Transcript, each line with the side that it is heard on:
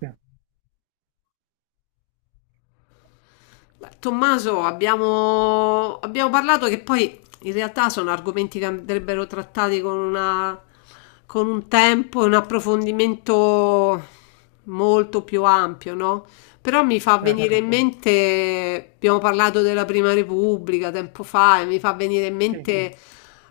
right: Sì,
left: Beh, Tommaso, abbiamo parlato che poi in realtà sono argomenti che andrebbero trattati con un tempo e un approfondimento molto più ampio, no? Però mi fa venire
right: certo,
left: in mente, abbiamo parlato della Prima Repubblica tempo fa, e mi fa venire in
right: sì.
left: mente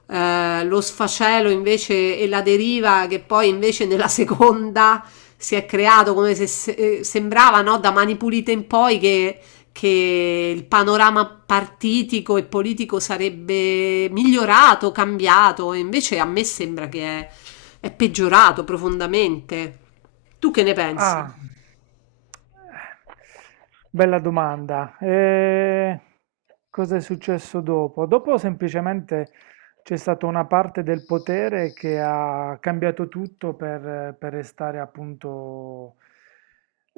left: lo sfacelo invece e la deriva che poi invece nella seconda si è creato come sembrava, no? Da Mani Pulite in poi che il panorama partitico e politico sarebbe migliorato, cambiato, e invece a me sembra che è peggiorato profondamente. Tu che ne pensi?
right: Ah, bella domanda. Cosa è successo dopo? Dopo semplicemente c'è stata una parte del potere che ha cambiato tutto per restare appunto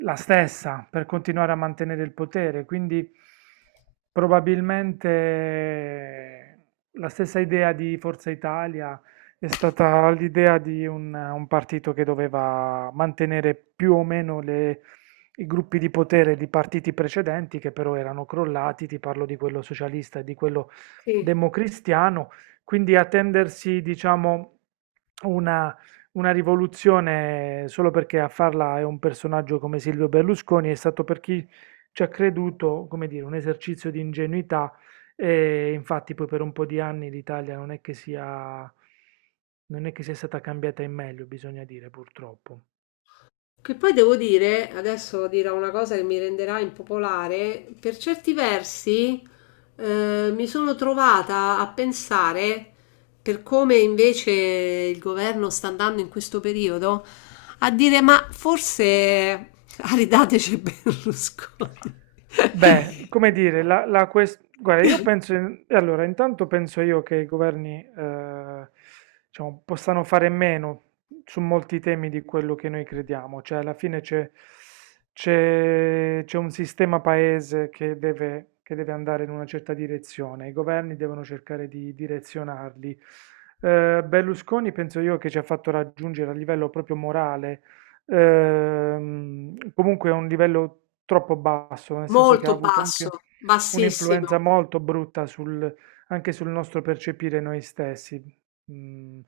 right: la stessa, per continuare a mantenere il potere. Quindi probabilmente la stessa idea di Forza Italia è stata l'idea di un partito che doveva mantenere più o meno i gruppi di potere di partiti precedenti che però erano crollati, ti parlo di quello socialista e di quello
left: Sì.
right: democristiano, quindi attendersi, diciamo, una, una rivoluzione solo perché a farla è un personaggio come Silvio Berlusconi è stato per chi ci ha creduto, come dire, un esercizio di ingenuità, e infatti poi per un po' di anni l'Italia non è che sia stata cambiata in meglio, bisogna dire, purtroppo.
left: Che poi devo dire, adesso dirò una cosa che mi renderà impopolare, per certi versi mi sono trovata a pensare, per come invece il governo sta andando in questo periodo, a dire ma forse aridateci Berlusconi.
right: Beh, come dire, guarda, io penso, allora, intanto penso io che i governi, diciamo, possano fare meno su molti temi di quello che noi crediamo, cioè alla fine c'è un sistema paese che deve andare in una certa direzione, i governi devono cercare di direzionarli. Berlusconi penso io che ci ha fatto raggiungere a livello proprio morale, comunque, è un livello troppo basso, nel senso che ha
left: Molto
right: avuto anche
left: basso,
right: un'influenza
left: bassissimo.
right: molto brutta sul- anche sul nostro percepire noi stessi. Mm.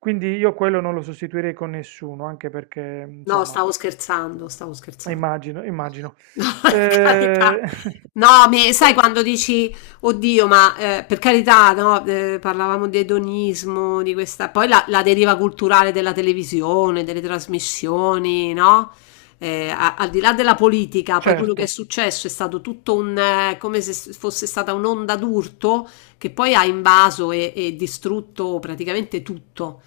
right: Quindi io quello non lo sostituirei con nessuno, anche perché,
left: No,
right: insomma,
left: stavo scherzando, stavo scherzando.
right: immagino, immagino.
left: No, per carità.
right: Eh,
left: No, sai quando dici, oddio, ma per carità, no, parlavamo di edonismo, di questa, poi la deriva culturale della televisione, delle trasmissioni, no? Al di là della politica, poi quello che è
right: certo.
left: successo è stato tutto un, come se fosse stata un'onda d'urto che poi ha invaso e distrutto praticamente tutto,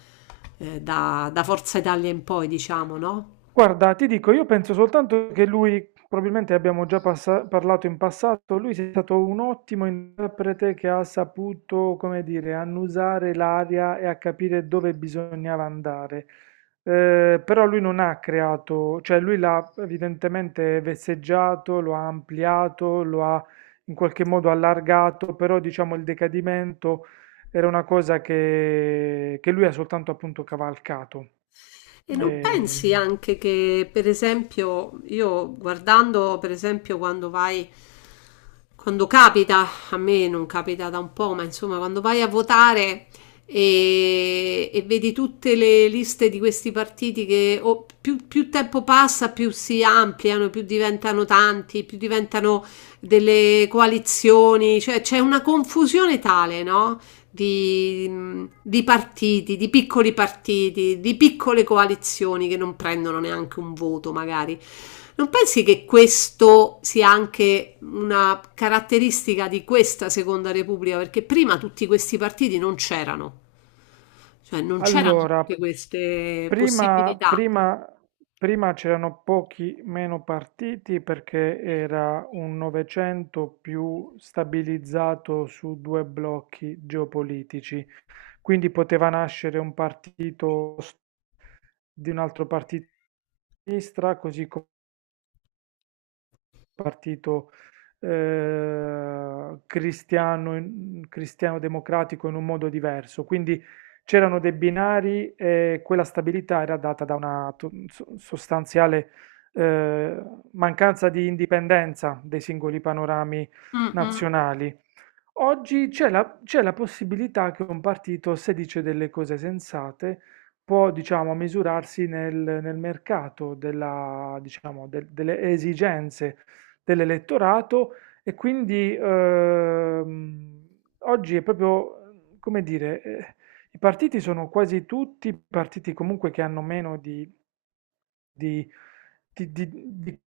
left: da Forza Italia in poi, diciamo, no?
right: Guarda, ti dico, io penso soltanto che lui, probabilmente abbiamo già parlato in passato, lui è stato un ottimo interprete che ha saputo, come dire, annusare l'aria e a capire dove bisognava andare. Però lui non ha creato, cioè lui l'ha evidentemente vesseggiato, lo ha ampliato, lo ha in qualche modo allargato, però diciamo il decadimento era una cosa che lui ha soltanto appunto cavalcato.
left: E non
right: Eh,
left: pensi anche che, per esempio, io guardando, per esempio, quando capita, a me non capita da un po', ma insomma, quando vai a votare e vedi tutte le liste di questi partiti che o più tempo passa, più si ampliano, più diventano tanti, più diventano delle coalizioni, cioè c'è una confusione tale, no? di, di partiti, di piccoli partiti, di piccole coalizioni che non prendono neanche un voto magari. Non pensi che questo sia anche una caratteristica di questa Seconda Repubblica? Perché prima tutti questi partiti non c'erano, cioè non c'erano tutte
right: Allora,
left: queste
right: prima,
left: possibilità.
right: prima- prima c'erano pochi meno partiti perché era un Novecento più stabilizzato su due blocchi geopolitici, quindi poteva nascere un partito di un altro partito di sinistra, così come un partito cristiano, cristiano democratico in un modo diverso. Quindi c'erano dei binari e quella stabilità era data da una sostanziale eh, mancanza di indipendenza dei singoli panorami
left: Mm, mm.
right: nazionali. Oggi c'è la possibilità che un partito, se dice delle cose sensate, può, diciamo, misurarsi nel mercato della, diciamo, delle esigenze dell'elettorato, e quindi oggi è proprio, come dire, i partiti sono quasi tutti partiti comunque che hanno meno di di di di di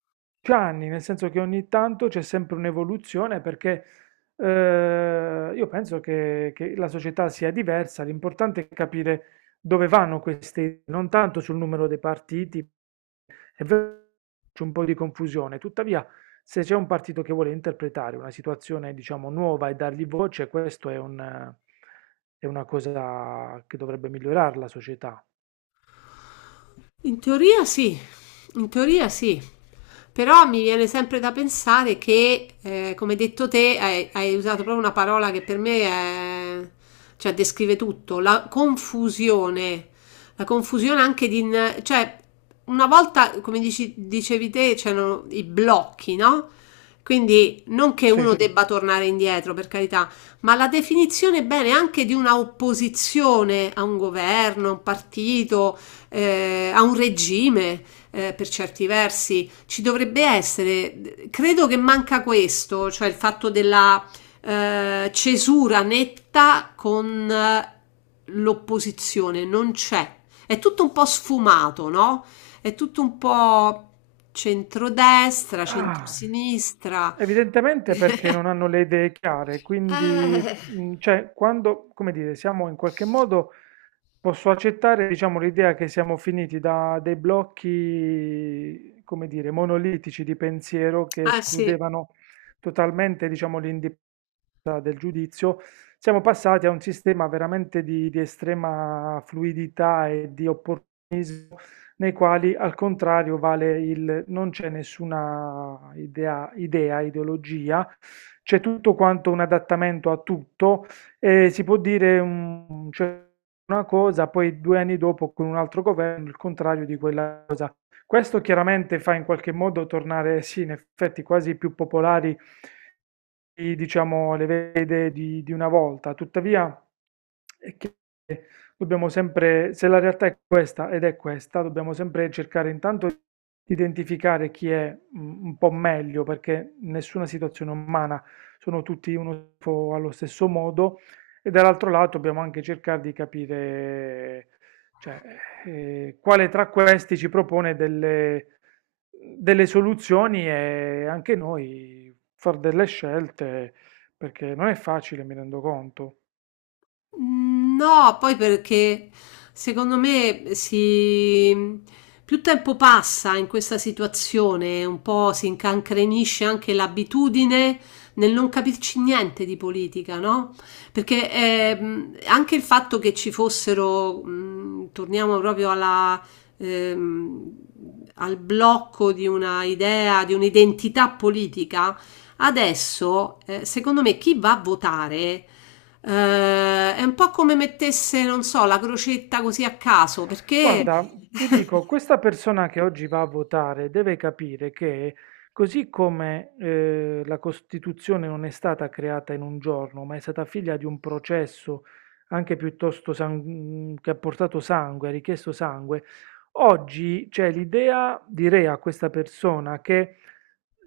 right: anni, nel senso che ogni tanto c'è sempre un'evoluzione perché, io penso che la società sia diversa, l'importante è capire dove vanno queste idee, non tanto sul numero dei partiti. È vero che c'è un po' di confusione, tuttavia se c'è un partito che vuole interpretare una situazione, diciamo, nuova e dargli voce, questo è un è una cosa che dovrebbe migliorare la società.
left: In teoria sì, in teoria sì, però mi viene sempre da pensare che, come hai detto te, hai usato proprio una parola che per me è, cioè, descrive tutto, la confusione anche cioè, una volta, come dicevi te, c'erano i blocchi, no? Quindi non che
right: Sì.
left: uno debba tornare indietro, per carità, ma la definizione bene anche di una opposizione a un governo, a un partito, a un regime, per certi versi. Ci dovrebbe essere, credo che manca questo, cioè il fatto della cesura netta con l'opposizione, non c'è. È tutto un po' sfumato, no? È tutto un po' centrodestra,
right: Ah,
left: centrosinistra.
right: evidentemente perché non hanno le idee chiare, quindi,
left: Eh,
right: cioè, quando, come dire, siamo in qualche modo, posso accettare, diciamo, l'idea che siamo finiti da dei blocchi, come dire, monolitici di pensiero che
left: ah sì.
right: escludevano totalmente, diciamo, l'indipendenza del giudizio, siamo passati a un sistema veramente di estrema fluidità e di opportunità nei quali al contrario vale il non c'è nessuna ideologia, c'è tutto quanto un adattamento a tutto e si può dire cioè, una cosa, poi due anni dopo con un altro governo il contrario di quella cosa. Questo chiaramente fa in qualche modo tornare, sì, in effetti quasi più popolari diciamo, le vede di una volta. Tuttavia, è dobbiamo sempre, se la realtà è questa ed è questa, dobbiamo sempre cercare intanto di identificare chi è un po' meglio, perché nessuna situazione è umana, sono tutti uno schifo allo stesso modo, e dall'altro lato dobbiamo anche cercare di capire, cioè, quale tra questi ci propone delle soluzioni, e anche noi far delle scelte, perché non è facile, mi rendo conto.
left: No, poi perché secondo me più tempo passa in questa situazione, un po' si incancrenisce anche l'abitudine nel non capirci niente di politica, no? Perché anche il fatto che ci fossero, torniamo proprio ehm, al blocco di una idea, di un'identità politica, adesso, secondo me, chi va a votare è un po' come mettesse, non so, la crocetta così a caso, perché
right: Guarda, ti dico, questa persona che oggi va a votare deve capire che, così come la Costituzione non è stata creata in un giorno, ma è stata figlia di un processo anche piuttosto che ha portato sangue, ha richiesto sangue, oggi c'è l'idea, direi a questa persona, che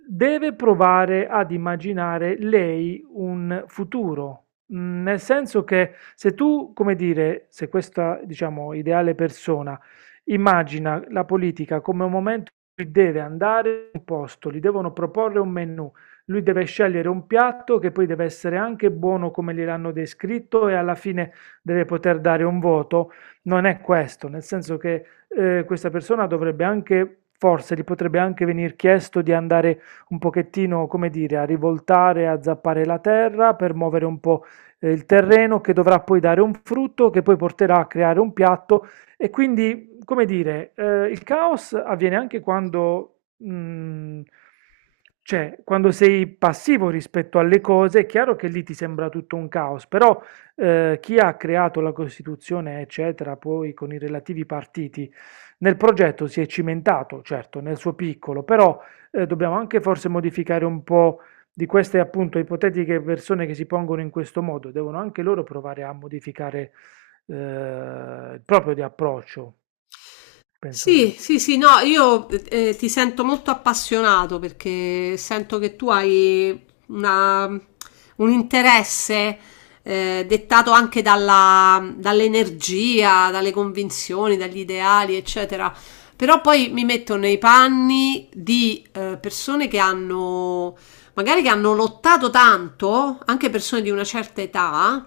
right: deve provare ad immaginare lei un futuro. Mm. Nel senso che se tu, come dire, se questa, diciamo, ideale persona immagina la politica come un momento in cui deve andare in un posto, gli devono proporre un menù, lui deve scegliere un piatto che poi deve essere anche buono come gliel'hanno descritto e alla fine deve poter dare un voto, non è questo, nel senso che questa persona dovrebbe anche, forse gli potrebbe anche venir chiesto di andare un pochettino, come dire, a rivoltare, a zappare la terra per muovere un po' il terreno che dovrà poi dare un frutto che poi porterà a creare un piatto, e quindi, come dire, il caos avviene anche quando, cioè, quando sei passivo rispetto alle cose, è chiaro che lì ti sembra tutto un caos, però chi ha creato la Costituzione, eccetera, poi con i relativi partiti, nel progetto si è cimentato, certo, nel suo piccolo, però dobbiamo anche forse modificare un po' di queste appunto ipotetiche persone che si pongono in questo modo, devono anche loro provare a modificare il proprio di approccio, penso
left: Sì,
right: io.
left: sì, sì, no, io ti sento molto appassionato perché sento che tu hai una- un interesse dettato anche dall'energia, dalle convinzioni, dagli ideali, eccetera. Però poi mi metto nei panni di persone che hanno, magari che hanno lottato tanto, anche persone di una certa età,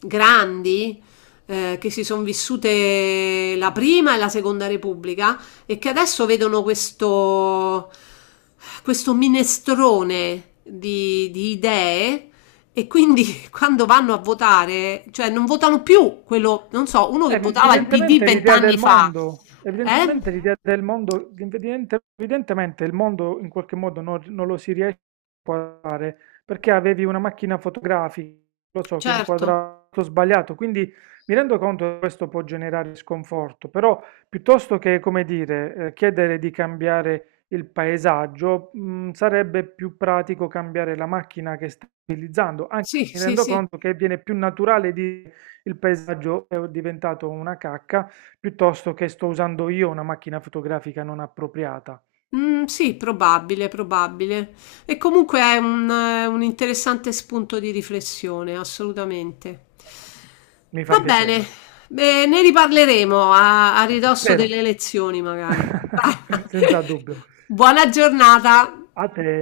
left: grandi che si sono vissute la Prima e la Seconda Repubblica e che adesso vedono questo, minestrone di idee e quindi quando vanno a votare, cioè non votano più quello, non so, uno che votava il PD
right: Evidentemente l'idea
left: 20 anni
right: del
left: fa,
right: mondo,
left: eh?
right: evidentemente l'idea del mondo, evidentemente il mondo in qualche modo non lo si riesce a fare perché avevi una macchina fotografica, lo so, che
left: Certo,
right: inquadrava tutto sbagliato, quindi mi rendo conto che questo può generare sconforto, però piuttosto che, come dire, chiedere di cambiare il paesaggio, sarebbe più pratico cambiare la macchina che stai utilizzando, anche
left: sì,
right: mi
left: sì,
right: rendo
left: sì.
right: conto che viene più naturale di il paesaggio è diventato una cacca, piuttosto che sto usando io una macchina fotografica non appropriata.
left: Mm, sì, probabile, probabile. E comunque è un interessante spunto di riflessione, assolutamente.
right: Mi fa
left: Va
right: piacere.
left: bene, beh, ne riparleremo a ridosso
right: Spero.
left: delle elezioni, magari. Va.
right: Senza dubbio.
left: Buona giornata.
right: A te.